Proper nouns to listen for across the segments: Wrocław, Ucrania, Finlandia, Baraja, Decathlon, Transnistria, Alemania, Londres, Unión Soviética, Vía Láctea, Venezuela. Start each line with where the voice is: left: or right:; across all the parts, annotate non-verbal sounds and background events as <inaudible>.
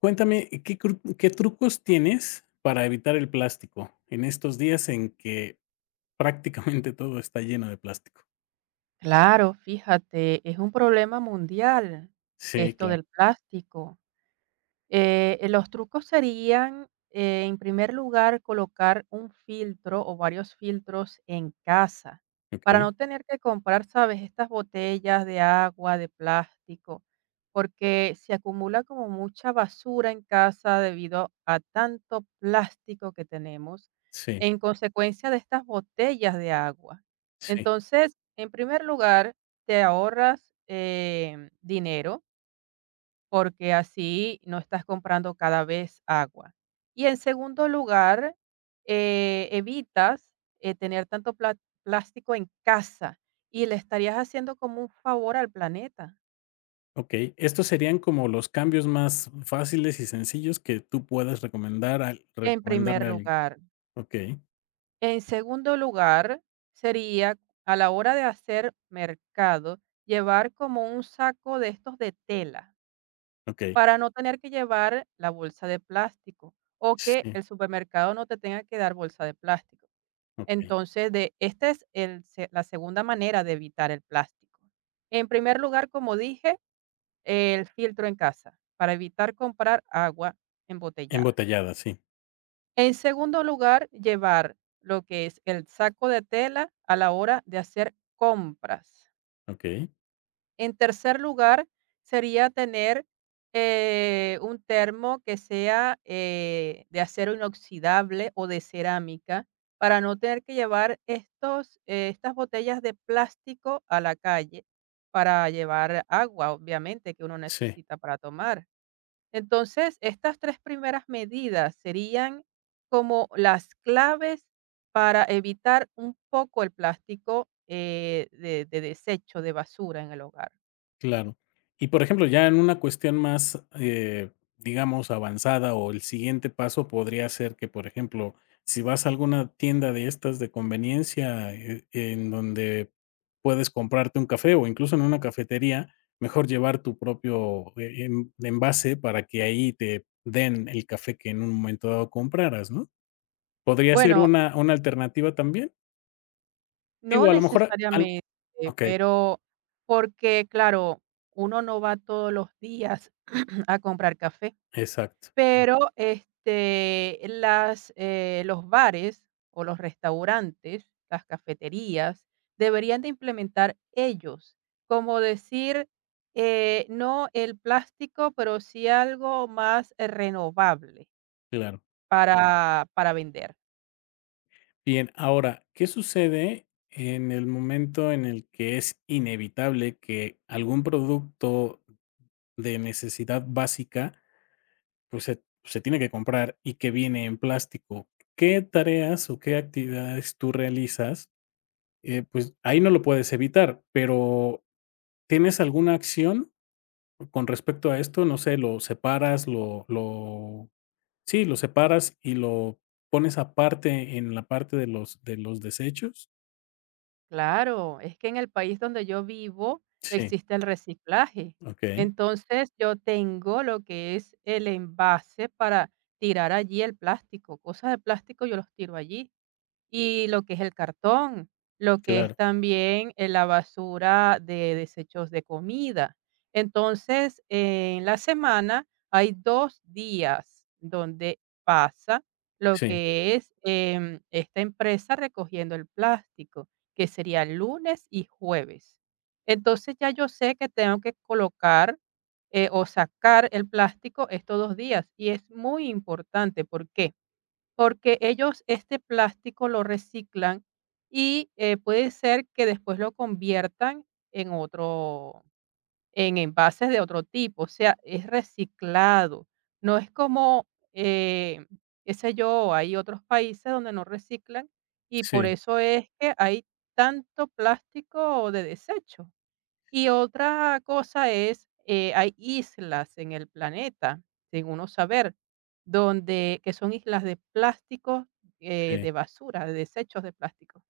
left: Cuéntame, qué trucos tienes para evitar el plástico en estos días en que prácticamente <laughs> todo está lleno de plástico?
right: Claro, fíjate, es un problema mundial
left: Sí,
right: esto
left: claro.
right: del plástico. Los trucos serían, en primer lugar, colocar un filtro o varios filtros en casa para no
left: Okey.
right: tener que comprar, ¿sabes? Estas botellas de agua, de plástico, porque se acumula como mucha basura en casa debido a tanto plástico que tenemos
left: Sí,
right: en consecuencia de estas botellas de agua.
left: sí.
right: Entonces, en primer lugar, te ahorras dinero porque así no estás comprando cada vez agua. Y en segundo lugar, evitas tener plástico en casa y le estarías haciendo como un favor al planeta,
left: Okey. Estos serían como los cambios más fáciles y sencillos que tú puedas recomendar al
right: en primer
left: recomendarle a alguien.
right: lugar.
left: Okey,
right: En segundo lugar, sería a la hora de hacer mercado, llevar como un saco de estos de tela
left: okey.
right: para no tener que llevar la bolsa de plástico o que
left: Sí,
right: el supermercado no te tenga que dar bolsa de plástico.
left: okey.
right: Entonces, de esta es el se la segunda manera de evitar el plástico. En primer lugar, como dije, el filtro en casa, para evitar comprar agua embotellada.
left: Embotellada, sí.
right: En segundo lugar, llevar lo que es el saco de tela a la hora de hacer compras.
left: Okey.
right: En tercer lugar, sería tener un termo que sea de acero inoxidable o de cerámica para no tener que llevar estas botellas de plástico a la calle para llevar agua, obviamente, que uno
left: Sí.
right: necesita para tomar. Entonces, estas tres primeras medidas serían como las claves para evitar un poco el plástico de desecho, de basura en el hogar.
left: Claro. Y, por ejemplo, ya en una cuestión más, digamos, avanzada, o el siguiente paso podría ser que, por ejemplo, si vas a alguna tienda de estas de conveniencia, en donde puedes comprarte un café, o incluso en una cafetería, mejor llevar tu propio, en envase para que ahí te den el café que en un momento dado compraras, ¿no? ¿Podría ser
right: Bueno,
left: una alternativa también?
right: no
left: Digo, a lo mejor al
right: necesariamente,
left: okey,
right: pero porque, claro, uno no va todos los días <clears throat> a comprar café,
left: exacto,
right: pero, este, los bares o los restaurantes, las cafeterías, deberían de implementar ellos, como decir, no el plástico, pero sí algo más renovable.
left: claro.
right: Claro, para vender.
left: Bien, ahora, ¿qué sucede en el momento en el que es inevitable que algún producto de necesidad básica, pues, se tiene que comprar y que viene en plástico? ¿Qué tareas o qué actividades tú realizas? Pues, ahí no lo puedes evitar, pero, ¿tienes alguna acción con respecto a esto? No sé, ¿lo separas, lo sí, lo separas y lo pones aparte en la parte de los desechos?
right: Claro, es que en el país donde yo vivo
left: Sí.
right: existe el reciclaje.
left: Okey,
right: Entonces yo tengo lo que es el envase para tirar allí el plástico. Cosas de plástico yo los tiro allí. Y lo que es el cartón, lo que es
left: claro.
right: también, la basura de desechos de comida. Entonces, en la semana hay 2 días donde pasa lo
left: Sí,
right: que es, esta empresa recogiendo el plástico, que sería lunes y jueves. Entonces, ya yo sé que tengo que colocar, o sacar el plástico estos 2 días, y es muy importante, ¿por qué? Porque ellos este plástico lo reciclan y, puede ser que después lo conviertan en otro, en envases de otro tipo, o sea, es reciclado. No es como, eh, qué sé yo, hay otros países donde no reciclan y por
left: sí,
right: eso es que hay tanto plástico de desecho. Y otra cosa es, hay islas en el planeta, según uno saber, donde que son islas de plástico,
left: sí,
right: de basura, de desechos de plástico.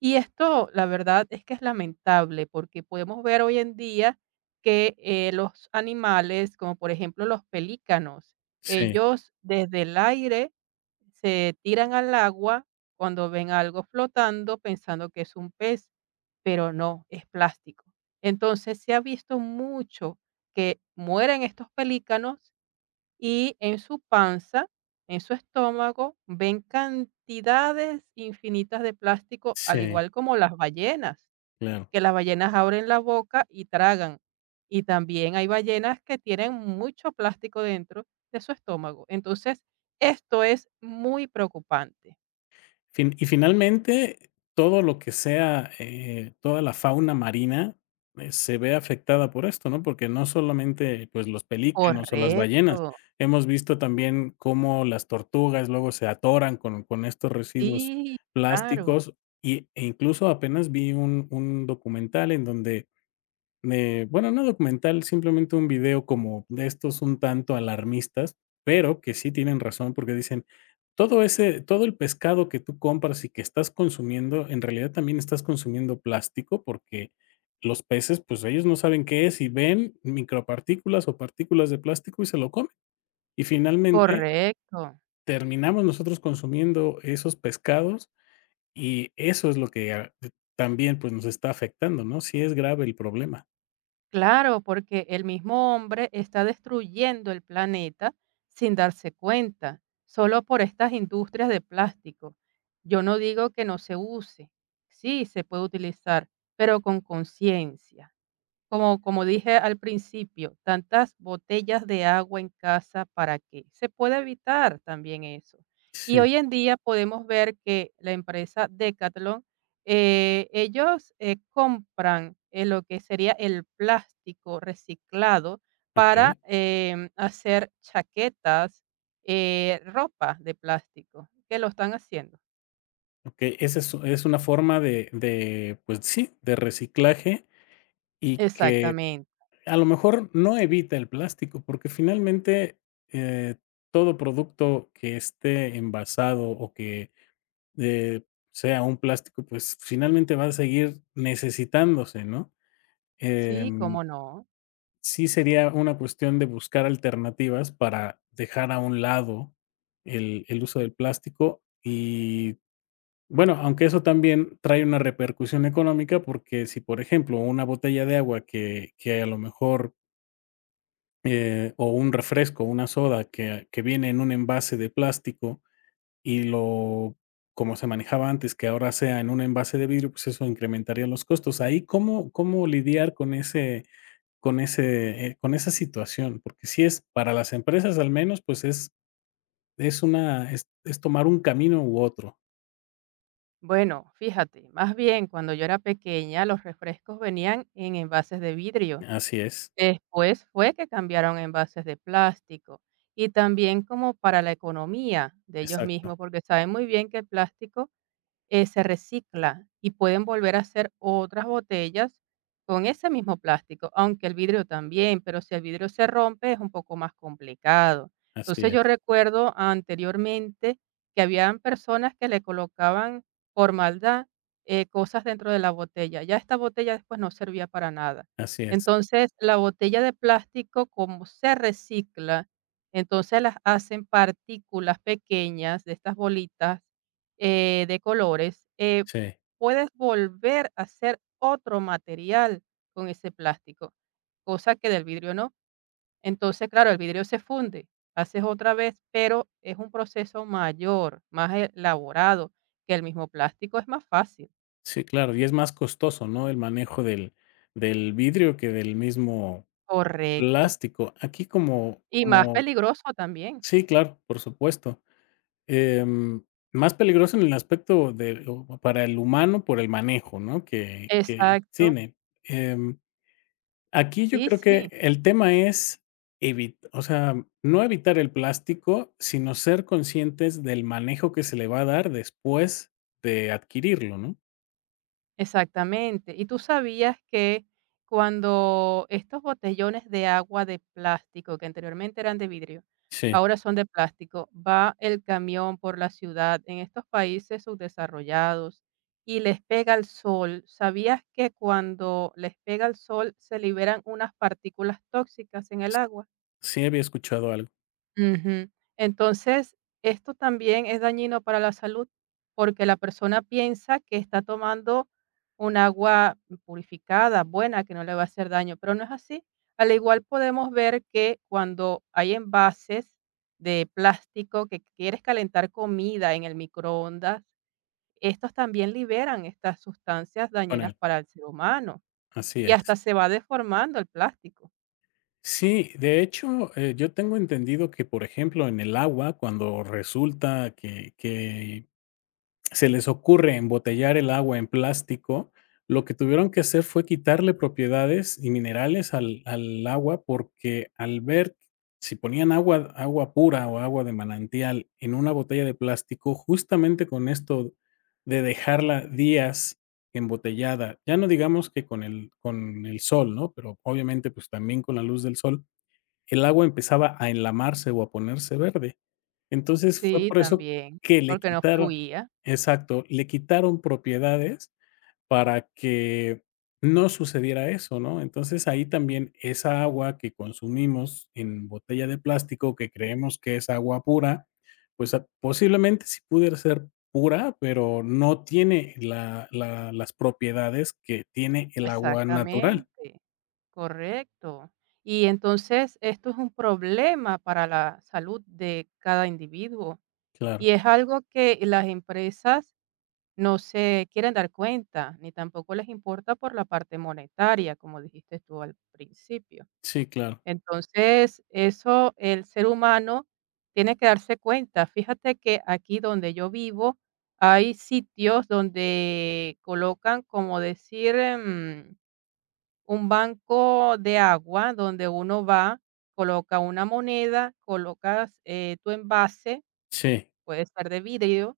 right: Y esto, la verdad, es que es lamentable porque podemos ver hoy en día que los animales, como por ejemplo los pelícanos,
left: sí,
right: ellos desde el aire se tiran al agua cuando ven algo flotando pensando que es un pez, pero no, es plástico. Entonces se ha visto mucho que mueren estos pelícanos y en su panza, en su estómago, ven cantidades infinitas de plástico, al
left: sí,
right: igual como las ballenas,
left: claro.
right: que las ballenas abren la boca y tragan. Y también hay ballenas que tienen mucho plástico dentro de su estómago. Entonces, esto es muy preocupante.
left: Finalmente, todo lo que sea, toda la fauna marina, se ve afectada por esto, ¿no? Porque no solamente, pues, los pelícanos o las
right: Correcto.
left: ballenas, hemos visto también cómo las tortugas luego se atoran con estos residuos
right: Sí, claro.
left: plásticos y incluso apenas vi un documental en donde No documental, simplemente un video como de estos un tanto alarmistas, pero que sí tienen razón, porque dicen: Todo el pescado que tú compras y que estás consumiendo, en realidad también estás consumiendo plástico", porque los peces, pues, ellos no saben qué es, y ven micropartículas o partículas de plástico y se lo comen. Y finalmente
right: Correcto.
left: terminamos nosotros consumiendo esos pescados, y eso es lo que a también, pues, nos está afectando, ¿no? Sí es grave el problema.
right: Claro, porque el mismo hombre está destruyendo el planeta sin darse cuenta, solo por estas industrias de plástico. Yo no digo que no se use, sí se puede utilizar, pero con conciencia. Como dije al principio, tantas botellas de agua en casa, ¿para qué? Se puede evitar también eso. Y
left: Sí,
right: hoy en día podemos ver que la empresa Decathlon, ellos, compran, lo que sería el plástico reciclado para,
left: okey.
right: hacer chaquetas, ropa de plástico, que lo están haciendo.
left: Okey, esa es una forma de, pues sí, de reciclaje y que
right: Exactamente.
left: a lo mejor no evita el plástico, porque finalmente, eh, todo producto que esté envasado o que, eh, sea un plástico, pues finalmente va a seguir necesitándose, ¿no?
right: Sí,
left: Em,
right: cómo no.
left: sí sería una cuestión de buscar alternativas para dejar a un lado el uso del plástico y bueno, aunque eso también trae una repercusión económica, porque si, por ejemplo, una botella de agua que a lo mejor, o un refresco, una soda que viene en un envase de plástico y lo como se manejaba antes, que ahora sea en un envase de vidrio, pues eso incrementaría los costos. Ahí, ¿cómo lidiar con ese con ese, con esa situación? Porque si es para las empresas al menos, pues es una es tomar un camino u otro.
right: Bueno, fíjate, más bien cuando yo era pequeña los refrescos venían en envases de vidrio.
left: Así es,
right: Después fue que cambiaron a envases de plástico y también como para la economía de ellos
left: exacto,
right: mismos, porque saben muy bien que el plástico se recicla y pueden volver a hacer otras botellas con ese mismo plástico, aunque el vidrio también, pero si el vidrio se rompe es un poco más complicado.
left: así
right: Entonces
left: es.
right: yo recuerdo anteriormente que habían personas que le colocaban por maldad cosas dentro de la botella. Ya esta botella después no servía para nada.
left: Así es,
right: Entonces la botella de plástico, como se recicla, entonces las hacen partículas pequeñas de estas bolitas de colores,
left: sí,
right: puedes volver a hacer otro material con ese plástico, cosa que del vidrio no. Entonces, claro, el vidrio se funde, haces otra vez, pero es un proceso mayor, más elaborado que el mismo plástico, es más fácil.
left: sí, claro, y es más costoso, ¿no? El manejo del vidrio que del mismo
right: Correcto.
left: plástico. Aquí como
right: Y más
left: como
right: peligroso también.
left: sí, claro, por supuesto. Em, más peligroso en el aspecto de o para el humano por el manejo, ¿no? Que
right: Exacto.
left: tiene. Em, aquí yo
right: Sí,
left: creo que
right: sí.
left: el tema es evitar, o sea, no evitar el plástico, sino ser conscientes del manejo que se le va a dar después de adquirirlo, ¿no?
right: Exactamente. ¿Y tú sabías que cuando estos botellones de agua de plástico, que anteriormente eran de vidrio,
left: Sí.
right: ahora son de plástico, va el camión por la ciudad en estos países subdesarrollados y les pega el sol? ¿Sabías que cuando les pega el sol se liberan unas partículas tóxicas en el agua?
left: Sí, había escuchado algo
right: Ujú. Entonces, esto también es dañino para la salud porque la persona piensa que está tomando un agua purificada, buena, que no le va a hacer daño, pero no es así. Al igual podemos ver que cuando hay envases de plástico que quieres calentar comida en el microondas, estos también liberan estas sustancias
left: con
right: dañinas
left: él,
right: para el ser humano
left: así
right: y
left: es.
right: hasta se va deformando el plástico.
left: Sí, de hecho, yo tengo entendido que, por ejemplo, en el agua, cuando resulta que se les ocurre embotellar el agua en plástico, lo que tuvieron que hacer fue quitarle propiedades y minerales al agua porque al ver si ponían agua pura o agua de manantial en una botella de plástico, justamente con esto de dejarla días embotellada, ya no digamos que con el sol, ¿no? Pero obviamente pues también con la luz del sol, el agua empezaba a enlamarse o a ponerse verde. Entonces, fue
right: Sí,
left: por eso
right: también,
left: que le
right: porque no
left: quitaron
right: fluía.
left: exacto, le quitaron propiedades para que no sucediera eso, ¿no? Entonces, ahí también esa agua que consumimos en botella de plástico, que creemos que es agua pura, pues, ah, posiblemente sí pudiera ser pura, pero no tiene la las propiedades que tiene el agua natural.
right: Exactamente, correcto. Y entonces esto es un problema para la salud de cada individuo
left: Claro.
right: y es algo que las empresas no se quieren dar cuenta, ni tampoco les importa por la parte monetaria, como dijiste tú al principio.
left: Sí, claro.
right: Entonces, eso el ser humano tiene que darse cuenta. Fíjate que aquí donde yo vivo hay sitios donde colocan, como decir, un banco de agua donde uno va, coloca una moneda, colocas, tu envase,
left: Sí,
right: puede ser de vidrio,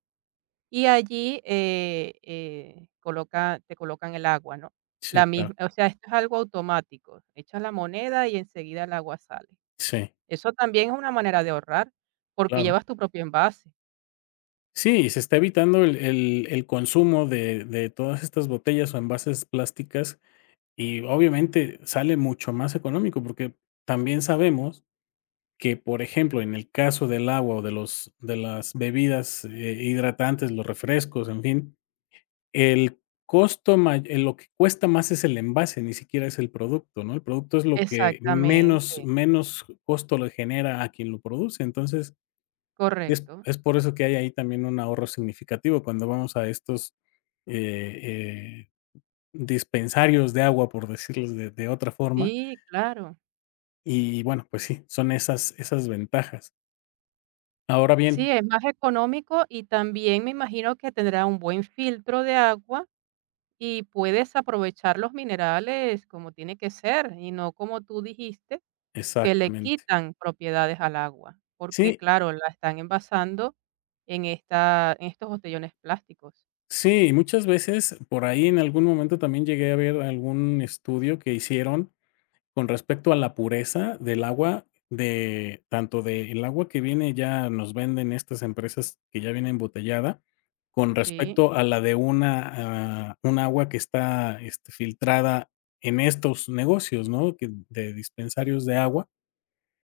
right: y allí, coloca te colocan el agua, ¿no?
left: sí,
right: La
left: claro.
right: misma o sea, Esto es algo automático, echas la moneda y enseguida el agua sale.
left: Sí.
right: Eso también es una manera de ahorrar, porque
left: Claro.
right: llevas tu propio envase.
left: Sí, y se está evitando el consumo de todas estas botellas o envases plásticas, y obviamente sale mucho más económico, porque también sabemos que, por ejemplo, en el caso del agua o de las bebidas, hidratantes, los refrescos, en fin, el costo may lo que cuesta más es el envase, ni siquiera es el producto, ¿no? El producto es lo que
right: Exactamente,
left: menos costo le genera a quien lo produce. Entonces, Es
right: correcto.
left: es por eso que hay ahí también un ahorro significativo cuando vamos a estos, eh eh, dispensarios de agua, por decirlos de otra forma,
right: Sí, claro.
left: y bueno, pues sí, son esas ventajas. Ahora bien
right: Sí, es más económico y también me imagino que tendrá un buen filtro de agua y puedes aprovechar los minerales como tiene que ser y no como tú dijiste, que le
left: exactamente.
right: quitan propiedades al agua, porque
left: Sí,
right: claro, la están envasando en estos botellones plásticos.
left: sí, muchas veces por ahí en algún momento también llegué a ver algún estudio que hicieron con respecto a la pureza del agua, de tanto del agua que viene ya nos venden estas empresas que ya viene embotellada, con
right: Sí,
left: respecto a la de una, ah, un agua que está, este, filtrada en estos negocios, ¿no? Que de dispensarios de agua.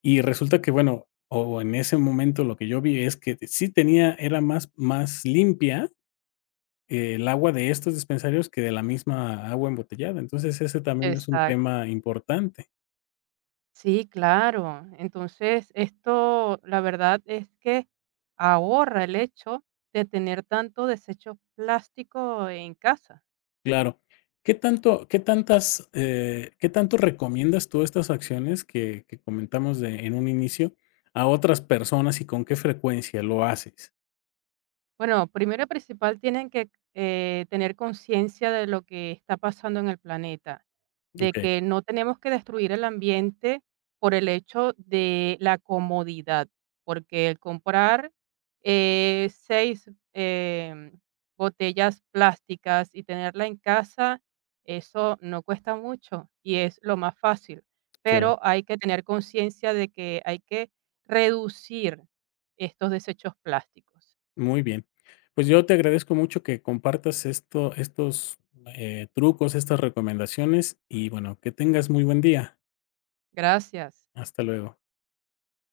left: Y resulta que, bueno, o en ese momento lo que yo vi es que sí tenía era más limpia el agua de estos dispensarios que de la misma agua embotellada. Entonces, ese también es un
right: exacto.
left: tema importante.
right: Sí, claro. Entonces, esto, la verdad es que ahorra el hecho de tener tanto desecho plástico en casa.
left: Claro. Qué tantas, qué tanto recomiendas tú estas acciones que comentamos de en un inicio a otras personas y con qué frecuencia lo haces?
right: Bueno, primero y principal tienen que tener conciencia de lo que está pasando en el planeta, de
left: Okey,
right: que no tenemos que destruir el ambiente por el hecho de la comodidad, porque el comprar seis botellas plásticas y tenerla en casa, eso no cuesta mucho y es lo más fácil,
left: claro,
right: pero hay que tener conciencia de que hay que reducir estos desechos plásticos.
left: muy bien. Pues yo te agradezco mucho que compartas estos, trucos, estas recomendaciones y, bueno, que tengas muy buen día.
right: Gracias.
left: Hasta luego.